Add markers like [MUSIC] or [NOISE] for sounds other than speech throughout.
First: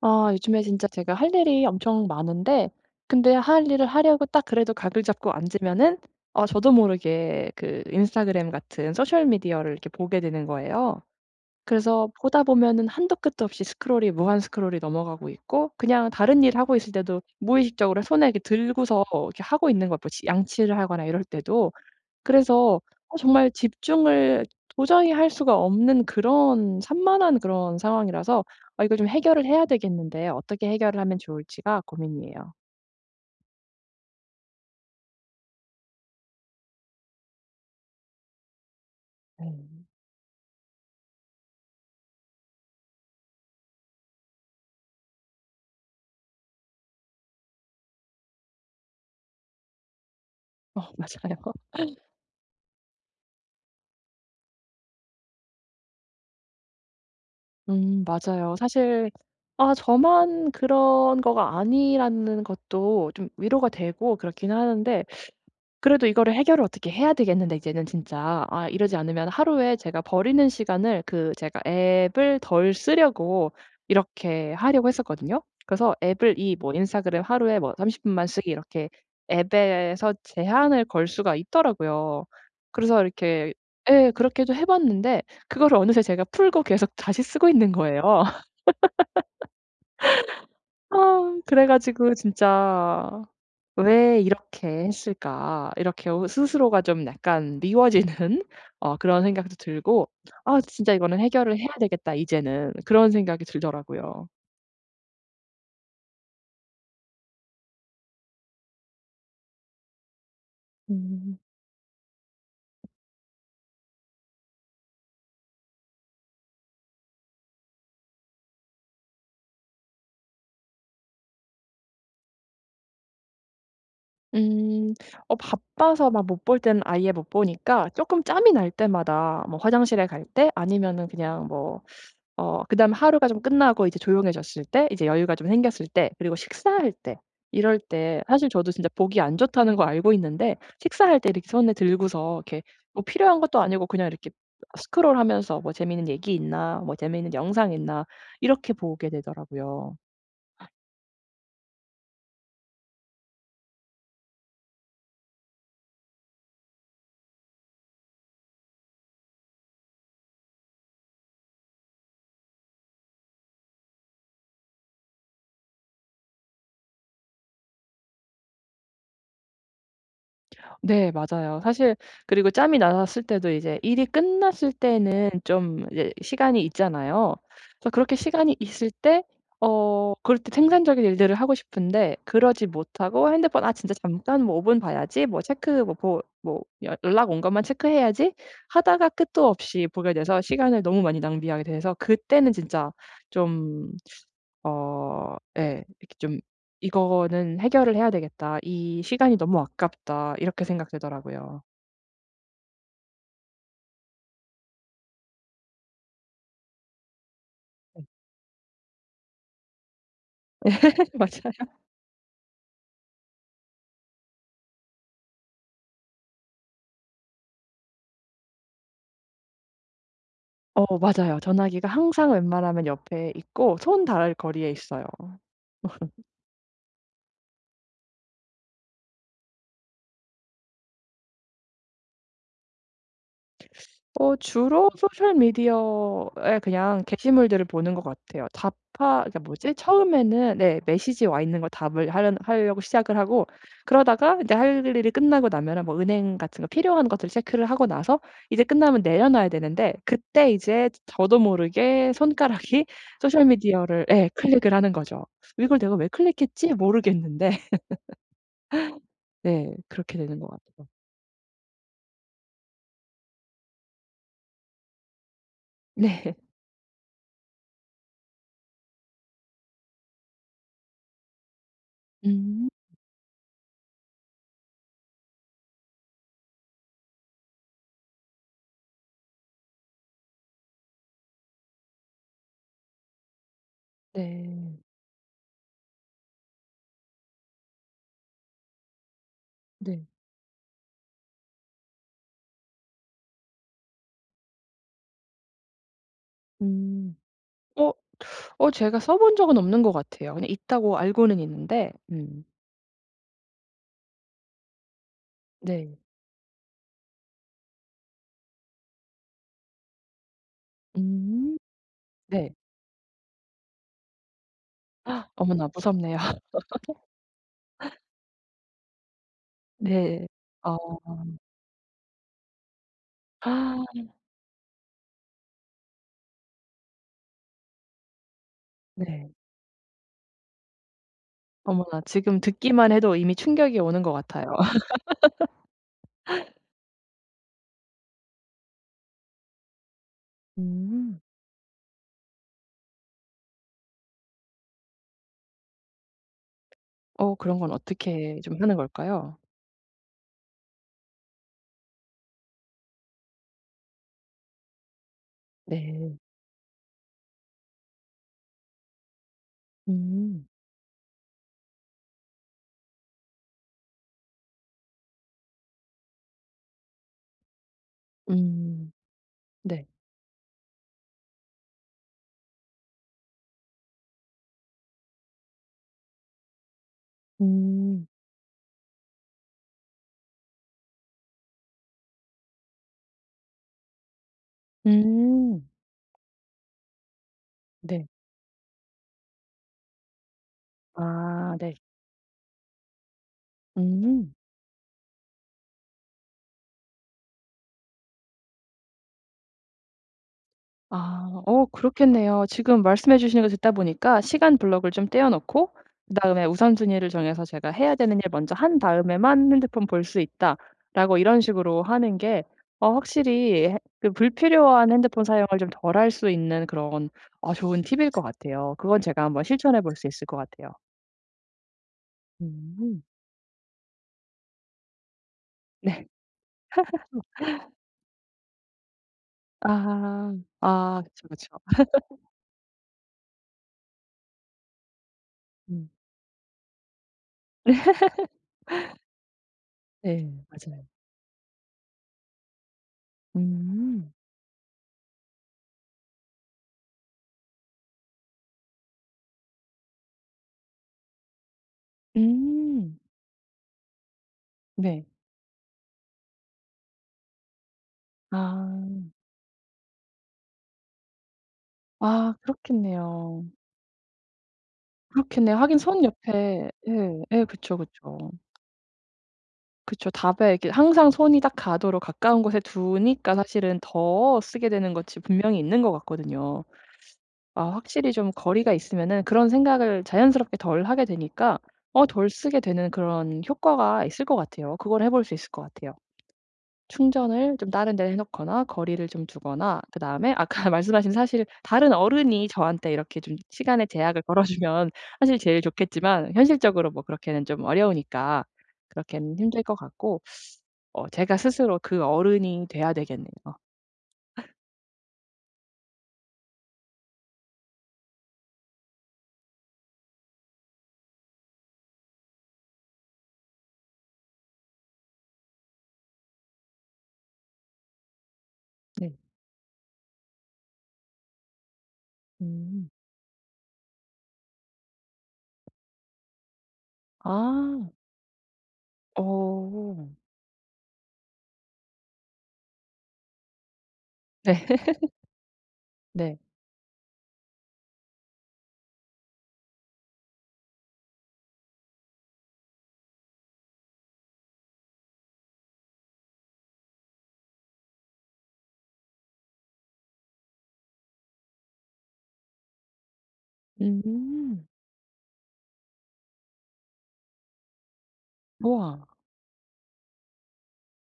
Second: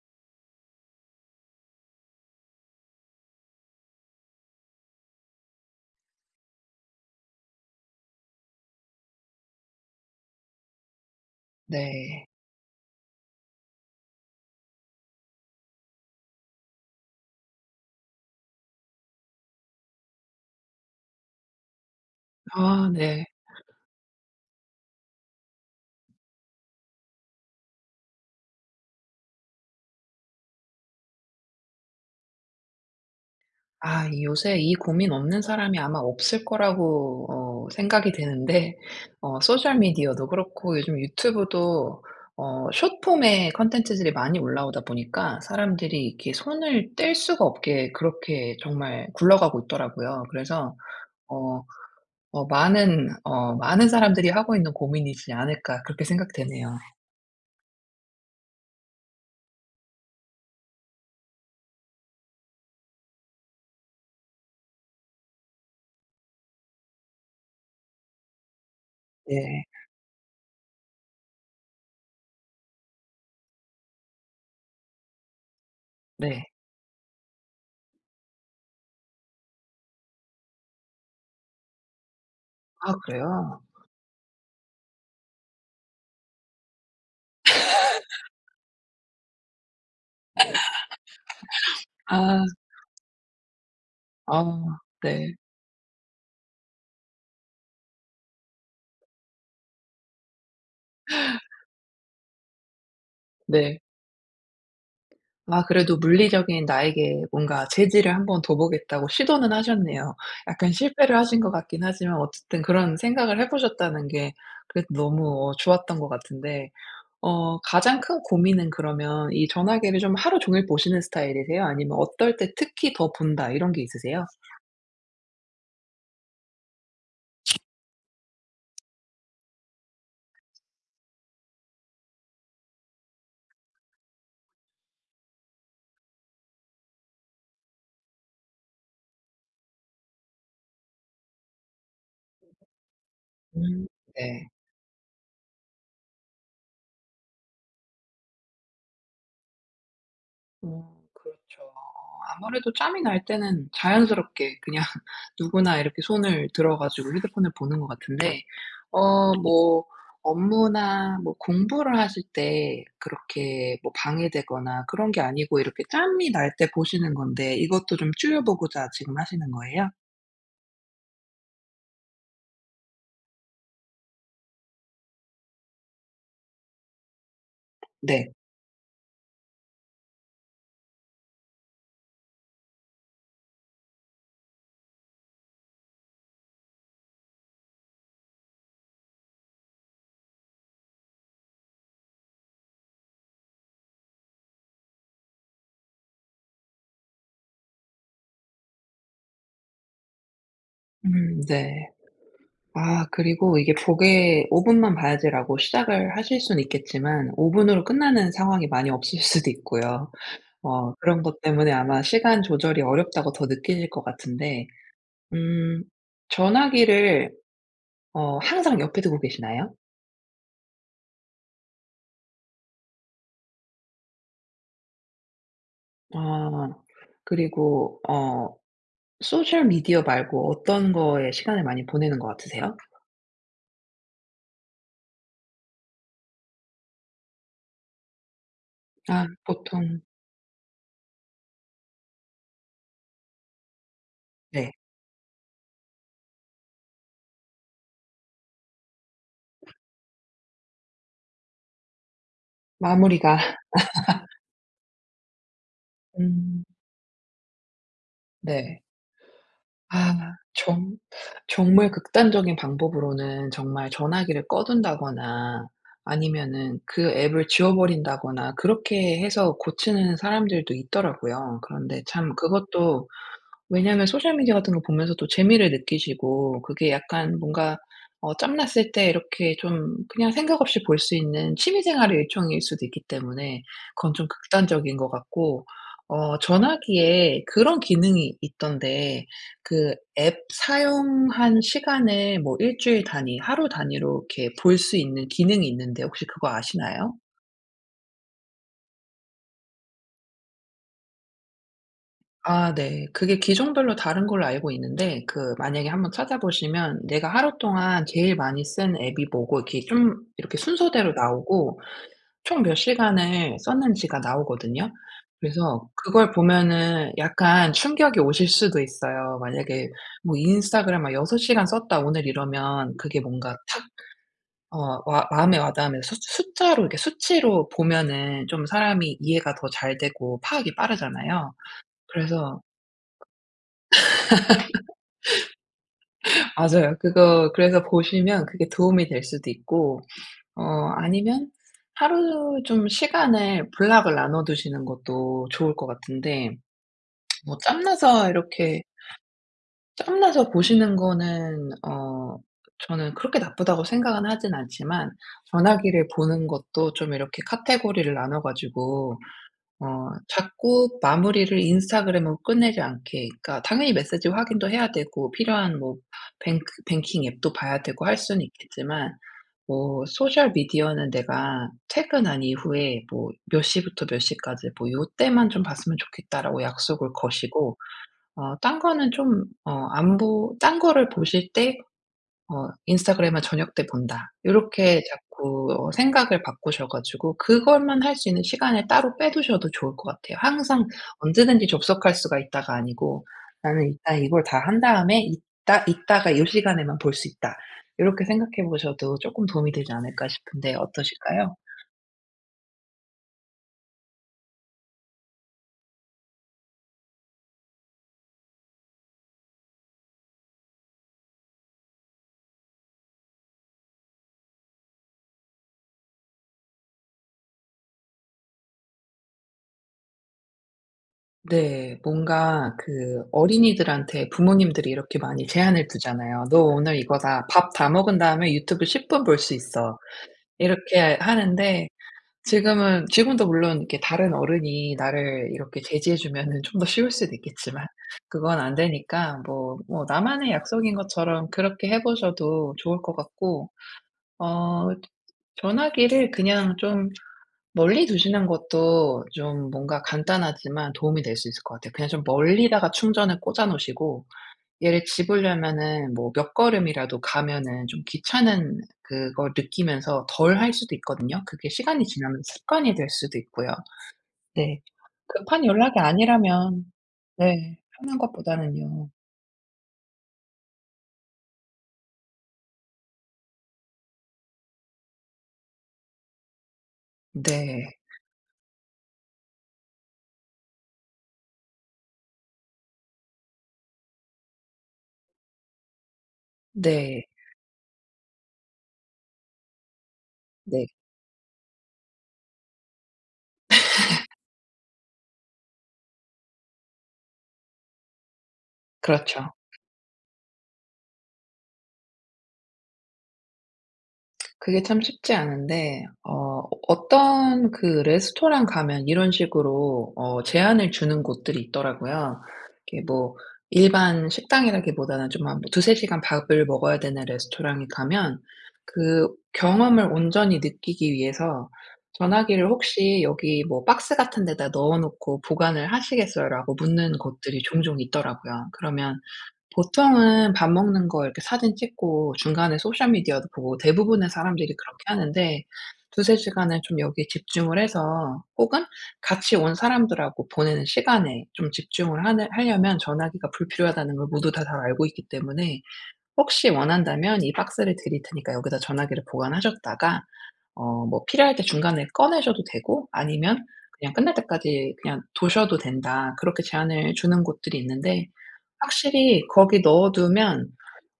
아, 요즘에 진짜 제가 할 일이 엄청 많은데 근데 할 일을 하려고 딱 그래도 각을 잡고 앉으면은 저도 모르게 그 인스타그램 같은 소셜 미디어를 이렇게 보게 되는 거예요. 그래서 네. 보다 보면은 한도 끝도 없이 스크롤이 무한 스크롤이 넘어가고 있고, 그냥 다른 일 하고 있을 때도 무의식적으로 손에 이렇게 들고서 이렇게 하고 있는 걸 보지, 양치를 하거나 이럴 때도. 그래서 아 네. 정말 집중을 도저히 할 수가 없는 그런 산만한 그런 상황이라서, 아, 이걸 좀 해결을 해야 되겠는데 어떻게 해결을 하면 좋을지가 고민이에요. 아 이 요새 이 고민 없는 사람이 아마 없을 거라고 생각이 되는데, 소셜 네. 미디어도 그렇고 요즘 유튜브도 숏폼의 컨텐츠들이 많이 올라오다 보니까 사람들이 이렇게 손을 뗄 수가 없게 그렇게 정말 굴러가고 있더라고요. 그래서 어, [LAUGHS] 맞아요. 어 '많은 사람들이 하고 있는 고민이지 않을까.' 그렇게 생각되네요. 맞아요. 사실 아, 저만 그런 거가 아니라는 것도 좀 위로가 되고 그렇긴 하는데, 그래도 이거를 해결을 어떻게 해야 되겠는데 이제는 진짜 아, 이러지 않으면 네. 하루에 제가 버리는 시간을 제가 앱을 덜 쓰려고 이렇게 하려고 했었거든요. 그래서 앱을 네. 이 뭐 인스타그램 하루에 뭐 30분 분만 쓰기 이렇게, 앱에서 제한을 걸 수가 있더라고요. 아 그래서 이렇게 그래요? 예, 그렇게도 해 봤는데, 그거를 어느새 제가 풀고 계속 다시 쓰고 있는 거예요. 아, 그래 가지고 아. 진짜 '왜 아 이렇게 네. 했을까?' 이렇게 오, 스스로가 좀 약간 미워지는 [LAUGHS] 그런 생각도 들고, '아 진짜 이거는 해결을 해야 되겠다 이제는.' 그런 생각이 네. 들더라고요. 아 그래도 물리적인 나에게 뭔가 재질을 한번 둬 보겠다고 시도는 하셨네요. 약간 실패를 음. 하신 것 같긴 하지만 어쨌든 그런 생각을 해 보셨다는 게 그래도 너무 좋았던 것 같은데, 가장 큰 고민은 그러면 이 전화기를 좀 하루 종일 보시는 스타일이세요? 아니면 어떨 때 특히 더 본다 이런 게 있으세요? 음. 바빠서 막 못 볼 때는 아예 못 보니까, 쪼끔 짬이 날 때마다, 뭐 화장실에 갈 때 아니면은, 그냥 뭐 그다음 하루가 좀 끝나고 이제 조용해졌을 때, 이제 여유가 좀 생겼을 때, 그리고 식사할 때, 이럴 때 사실 저도 진짜 보기 안 좋다는 거 알고 있는데, 식사할 때 이렇게 손에 들고서 이렇게, 뭐 필요한 것도 아니고 음. 그냥 이렇게 네. 스크롤하면서, 뭐 재미있는 얘기 있나, 뭐 재미있는 영상 있나 이렇게 보게 되더라고요. 어 그렇죠. 아무래도 짬이 날 때는 자연스럽게 그냥 [LAUGHS] 누구나 이렇게 손을 들어 가지고 휴대폰을 보는 것 같은데, 어 뭐 업무나 뭐 공부를 하실 때 그렇게 뭐 방해되거나 그런 게 아니고 이렇게 짬이 날 때 보시는 건데, 이것도 좀 줄여 보고자 지금 하시는 거예요? 네, 맞아요. 사실 그리고 짬이 났을 때도, 이제 일이 끝났을 때는 좀 이제 시간이 있잖아요. 그래서 그렇게 네. 시간이 있을 때, 그럴 때 생산적인 일들을 하고 싶은데 그러지 못하고 핸드폰, '아 진짜 잠깐 뭐 5분 분 봐야지. 뭐 체크 뭐 보 뭐 연 연락 온 것만 체크해야지.' 하다가 끝도 없이 보게 돼서 시간을 너무 많이 낭비하게 돼서, 그때는 진짜 좀 예. 이렇게 좀 '이거는 해결을 해야 되겠다. 이 시간이 너무 아깝다.' 이렇게 생각되더라고요. 네. 아 그리고 이게 보게 '5분만 봐야지.'라고 시작을 하실 수는 있겠지만 5 분으로 [LAUGHS] 끝나는 상황이 많이 없을 수도 있고요. 그런 것 때문에 맞아요. 아마 시간 조절이 어렵다고 더 느끼실 것 같은데, 음 전화기를 항상 옆에 두고 계시나요? 어, 맞아요. 전화기가 항상 웬만하면 옆에 있고 손 닿을 거리에 있어요. 아 그리고 소셜 미디어 말고 어떤 거에 시간을 많이 보내는 것 같으세요? 주로 소셜 미디어에 그냥 게시물들을 보는 것 같아요. 답하 아 그러니까 뭐지? 보통 처음에는, 네 메시지 와 있는 거 답을 하려고 시작을 하고, 그러다가 이제 네. 할 일이 끝나고 나면은 뭐 은행 같은 거, 필요한 것들을 체크를 하고 나서, 이제 끝나면 내려놔야 되는데, 그때 이제 저도 모르게 손가락이 [LAUGHS] 마무리가 소셜 미디어를 예, 클릭을 하는 거죠. '이걸 내가 왜 음 클릭했지?' 모르겠는데. [LAUGHS] 네. 네, 그렇게 아 되는 것 같아요. 정 정말 극단적인 방법으로는 정말 전화기를 꺼둔다거나 네. 아니면은 그 앱을 지워버린다거나 그렇게 해서 고치는 사람들도 있더라고요. 그런데 참 음. 그것도, 왜냐면 하 소셜 미디어 같은 거 보면서 또 재미를 느끼시고 그게 약간 뭔가 짬났을 때 이렇게 좀 그냥 생각 없이 볼 수 있는 취미 생활의 일종일 수도 있기 때문에, 그건 좀 네. 극단적인 것 같고, 전화기에 그런 기능이 있던데, 그 네. 앱 사용한 시간을 뭐 일 주일 단위, 하루 단위로 이렇게 볼 수 있는 기능이 있는데, 혹시 그거 아시나요? 음. 어 제가 써본 적은 없는 것 같아요. 그냥 있다고 알고는 있는데. 음. 아 네. 그게 기종별로 다른 걸로 알고 있는데, 그 만약에 네. 한번 찾아보시면 내가 하루 동안 제일 많이 쓴 앱이 뭐고 이렇게 좀 이렇게 순서대로 음. 나오고 네. 총 몇 시간을 썼는지가 나오거든요. 아, 어머나, 그래서 무섭네요. 그걸 [LAUGHS] 보면은 약간 충격이 오실 수도 있어요. 만약에 네. 뭐 어. '인스타그램 막 6 시간 썼다.' 오늘 이러면 그게 뭔가 아, 탁 와 마음에 와 닿으면서, 숫 숫자로 이렇게 수치로 보면은 좀 사람이 네. 이해가 더 잘 되고 파악이 빠르잖아요. 어머나, 지금 그래서 듣기만 해도 이미 충격이 오는 것 같아요. [LAUGHS] 맞아요. 그거 그래서 보시면 그게 도움이 될 수도 있고, 어 음. 아니면 하루 좀 시간을 블록을 나눠 두시는 것도 좋을 것 같은데, 뭐 그런 건 어떻게 좀 하는 걸까요? 짬나서 보시는 거는 저는 그렇게 나쁘다고 생각은 하진 않지만 전화기를 네. 보는 것도 좀 이렇게 카테고리를 나눠 가지고 음. 자꾸 마무리를 인스타그램으로 끝내지 않게, 그러니까 당연히 메시지 확인도 해야 되고 필요한 뭐 뱅크 뱅킹 앱도 봐야 되고 할 수는 음. 있겠지만, 네. 뭐 소셜 미디어는 내가 퇴근한 이후에 뭐 "몇 시부터 몇 시까지 뭐 요때만 좀 봤으면 좋겠다."라고 약속을 거시고 음. 딴 거는 좀 어 안 보 딴 거를 보실 때 '인스타그램은 저녁 때 본다.' 요렇게 자꾸 음. 생각을 바꾸셔 가지고 그것만 네. 할 수 있는 시간을 따로 빼 두셔도 좋을 것 같아요. 항상 아, 언제든지 네. 접속할 수가 있다가 아니고 '나는 일단 음. 이걸 다 한 다음에 이따가 요 시간에만 볼 수 있다.' 요렇게 생각해 보셔도 쪼끔 도움이 되지 않을까 싶은데 아. 어떠실까요? 그렇겠네요. 지금 말씀해 주시는 거 듣다 보니까 시간 블록을 좀 떼어 놓고, 그다음에 우선순위를 정해서 제가 해야 되는 일 먼저 한 다음에만 핸드폰 볼 수 있다라고, 이런 식으로 하는 게 확실히, 해 그 불필요한 핸드폰 사용을 좀 덜 할 수 있는 그런 좋은 팁일 것 같아요. 그건 제가 한번 실천해 볼 수 있을 것 같아요. 네. 뭔가 음. 그 어린이들한테 부모님들이 이렇게 많이 제한을 네. 두잖아요. "너 오늘 이거 다 밥 다 먹은 다음에 유튜브 10분 볼 수 있어." 아. 아, 이렇게 그쵸, 그쵸. 하는데, 지금은 지금도 물론 이렇게 다른 어른이 나를 이렇게 음. 제지해 주면은 좀 더 쉬울 수도 있겠지만, [LAUGHS] 그건 안 되니까 뭐 네. 네. 나만의 맞아요. 약속인 것처럼 그렇게 해 보셔도 좋을 것 같고, 음. 어 전화기를 그냥 좀 멀리 두시는 것도 좀 뭔가 간단하지만 도움이 될 수 있을 것 같아요. 그냥 음. 좀 멀리다가 음. 충전을 꽂아 놓으시고 얘를 네. 집으려면은 뭐 몇 걸음이라도 가면은 좀 아. 귀찮은 그걸 느끼면서 덜 할 수도 있거든요. 그게 시간이 아, 지나면 습관이 될 수도 그렇겠네요. 있고요. 네. 그렇겠네요. 급한 하긴 연락이 손 옆에. 아니라면 예. 예, 그쵸, 네. 하는 그쵸. 것보다는요. 그쵸. 답에 이렇게 항상 손이 딱 가도록 가까운 곳에 두니까, 사실은 더 쓰게 되는 것이 분명히 있는 것 같거든요. 아, 네. 확실히 좀 거리가 있으면은 그런 생각을 자연스럽게 덜 하게 되니까 덜 쓰게 되는 그런 효과가 있을 것 같아요. 그걸 해볼 수 있을 것 같아요. 네. 충전을 좀 다른 데 해 놓거나, 거리를 좀 두거나, 그다음에 아까 네. [LAUGHS] 말씀하신, 사실 다른 어른이 저한테 이렇게 좀 시간의 제약을 걸어 주면 [LAUGHS] 사실 제일 좋겠지만, 현실적으로 뭐 그렇게는 좀 어려우니까 그렇게는 그렇죠. 힘들 것 같고, 제가 스스로 그 어른이 돼야 되겠네요. 그게 참 쉽지 않은데, 어떤 그 레스토랑 가면 이런 식으로 제안을 주는 곳들이 있더라고요. 이게 뭐 일반 식당이라기보다는 좀 한 2-3 시간 밥을 먹어야 되는 레스토랑에 가면 네. 그 경험을 온전히 느끼기 위해서 "전화기를 음. 혹시 여기 뭐 박스 같은 데다 넣어 놓고 보관을 하시겠어요?"라고 묻는 곳들이 아. 종종 있더라고요. 그러면 어. 보통은 밥 먹는 거 이렇게 사진 찍고 중간에 소셜 미디어도 보고 대부분의 네. 사람들이 [LAUGHS] 그렇게 하는데, 두세 네. 시간을 좀 여기에 집중을 해서 혹은 같이 온 사람들하고 보내는 시간에 좀 집중을 하 하려면 전화기가 불필요하다는 걸 모두 다 잘 알고 있기 때문에, 혹시 원한다면 "이 박스를 드릴 테니까 여기다 전화기를 보관하셨다가 뭐 필요할 때 중간에 꺼내셔도 되고 아니면 그냥 끝날 음. 때까지 그냥 두셔도 된다." 그렇게 제한을 주는 곳들이 있는데, 우와. 확실히 거기 넣어 두면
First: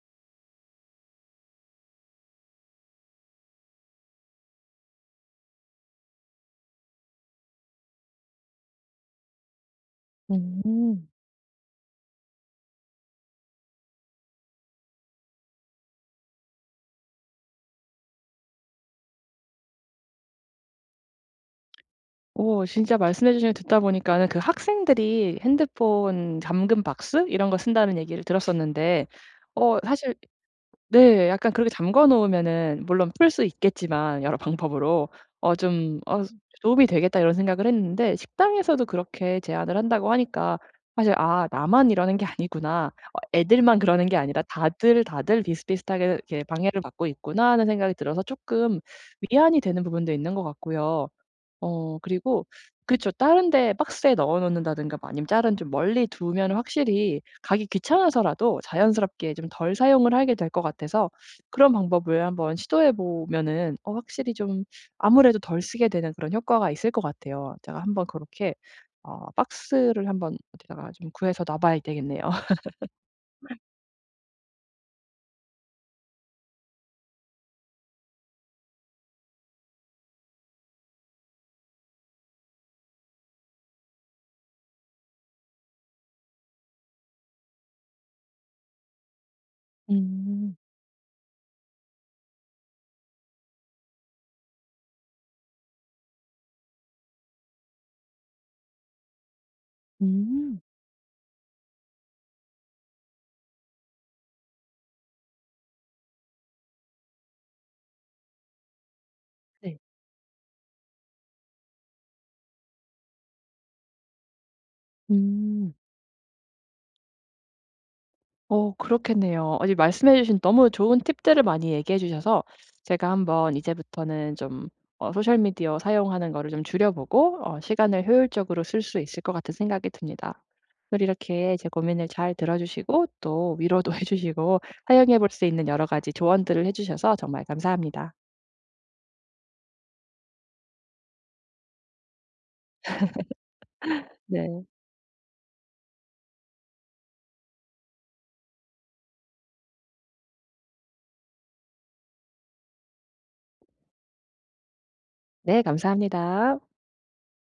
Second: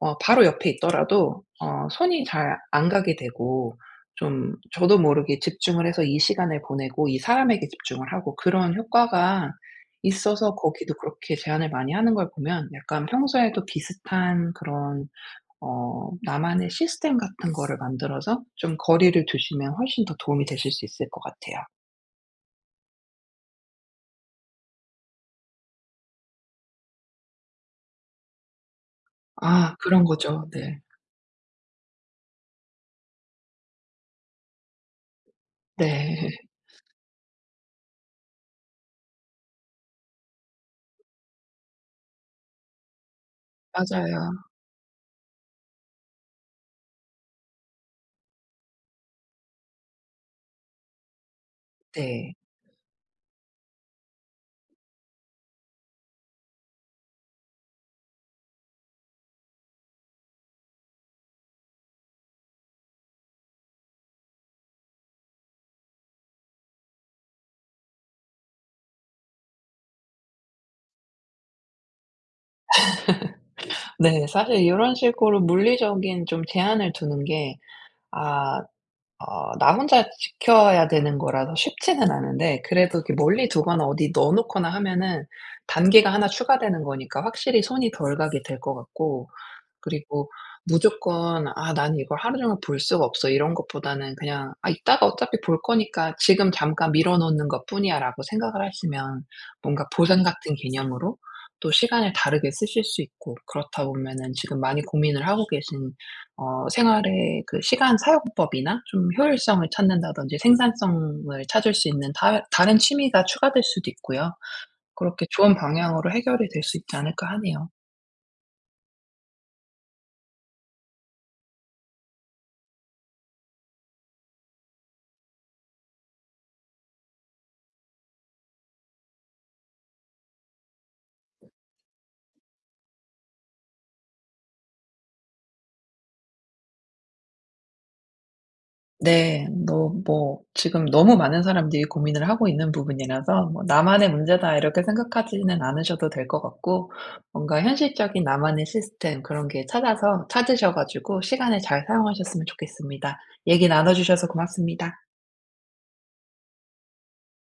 바로 옆에 있더라도 손이 잘 안 가게 되고 좀 저도 모르게 집중을 해서 이 시간을 보내고 이 사람에게 집중을 하고 그런 효과가 있어서, 거기도 음. 그렇게 제한을 많이 하는 걸 보면 약간 평소에도 비슷한 그런 나만의 시스템 같은 거를 만들어서 좀 거리를 두시면 훨씬 더 도움이 되실 수 있을 것 같아요. 오, 진짜 말씀해 주신 거 듣다 보니까는 그 학생들이 핸드폰 잠금 박스 이런 거 쓴다는 얘기를 들었었는데, 아 그런 사실, 거죠. 네. 네 약간 그렇게 잠궈 놓으면은 물론 풀 수 있겠지만, 여러 방법으로 좀 네. [LAUGHS] '도움이 되겠다.' 이런 생각을 했는데, 식당에서도 그렇게 제안을 한다고 하니까, 사실 '아 나만 이러는 게 아니구나. 애들만 그러는 게 맞아요. 아니라, 다들 비슷비슷하게 이렇게 방해를 받고 있구나.' 하는 생각이 들어서 조금 위안이 되는 부분도 있는 것 같고요. 네. 그리고 그쵸. 다른 데 박스에 넣어 놓는다든가, 뭐 아니면 다른 좀 멀리 두면 확실히 가기 귀찮아서라도 자연스럽게 좀 덜 사용을 하게 될 것 같아서, 그런 방법을 한번 시도해 보면은 확실히 좀 아무래도 덜 쓰게 되는 그런 효과가 있을 것 같아요. 제가 한번 그렇게 박스를 한번 어디다가 좀 구해서 놔 봐야 되겠네요. 네. 사실 이런 식으로 물리적인 좀 제한을 두는 게 아 나 혼자 지켜야 되는 거라서 쉽지는 않은데, 그래도 이렇게 멀리 두거나 어디 넣어 놓거나 하면은 단계가 하나 추가되는 거니까 확실히 손이 덜 가게 될 것 같고, 그리고 음. 무조건 '아 나는 이걸 하루 종일 볼 수가 없어.' 이런 것보다는 그냥 '아 이따가 어차피 볼 거니까 지금 잠깐 미뤄 놓는 것뿐이야.'라고 생각을 하시면 뭔가 보상 같은 음. 개념으로 또 시간을 다르게 쓰실 수 있고, 그렇다 보면은 지금 많이 고민을 하고 계신 생활의 그 시간 사용법이나 좀 효율성을 네. 찾는다든지 생산성을 찾을 수 있는 다 다른 취미가 추가될 수도 있고요. 그렇게 좋은 음. 방향으로 해결이 될 수 있지 않을까 하네요. 그렇겠네요. 어제 말씀해 주신 너무 좋은 팁들을 많이 얘기해 주셔서, 제가 한번 이제부터는 좀 소셜 미디어 사용하는 거를 좀 줄여 보고, 시간을 효율적으로 쓸 수 있을 것 같은 생각이 듭니다. 오늘 이렇게 제 고민을 잘 들어 주시고, 또 위로도 [LAUGHS] 해 주시고, 사용해 볼 수 있는 여러 가지 조언들을 해 주셔서 정말 감사합니다. 네. 너 뭐 지금 너무 많은 사람들이 고민을 하고 있는 부분이라서 뭐 '나만의 문제다.' 네. 이렇게 생각하지는 않으셔도 될 것 같고, 뭔가 현실적인 나만의 시스템 그런 게 찾아서 찾으셔 가지고 시간을 잘 사용하셨으면 좋겠습니다. 얘기 나눠 주셔서 고맙습니다. 네, 감사합니다.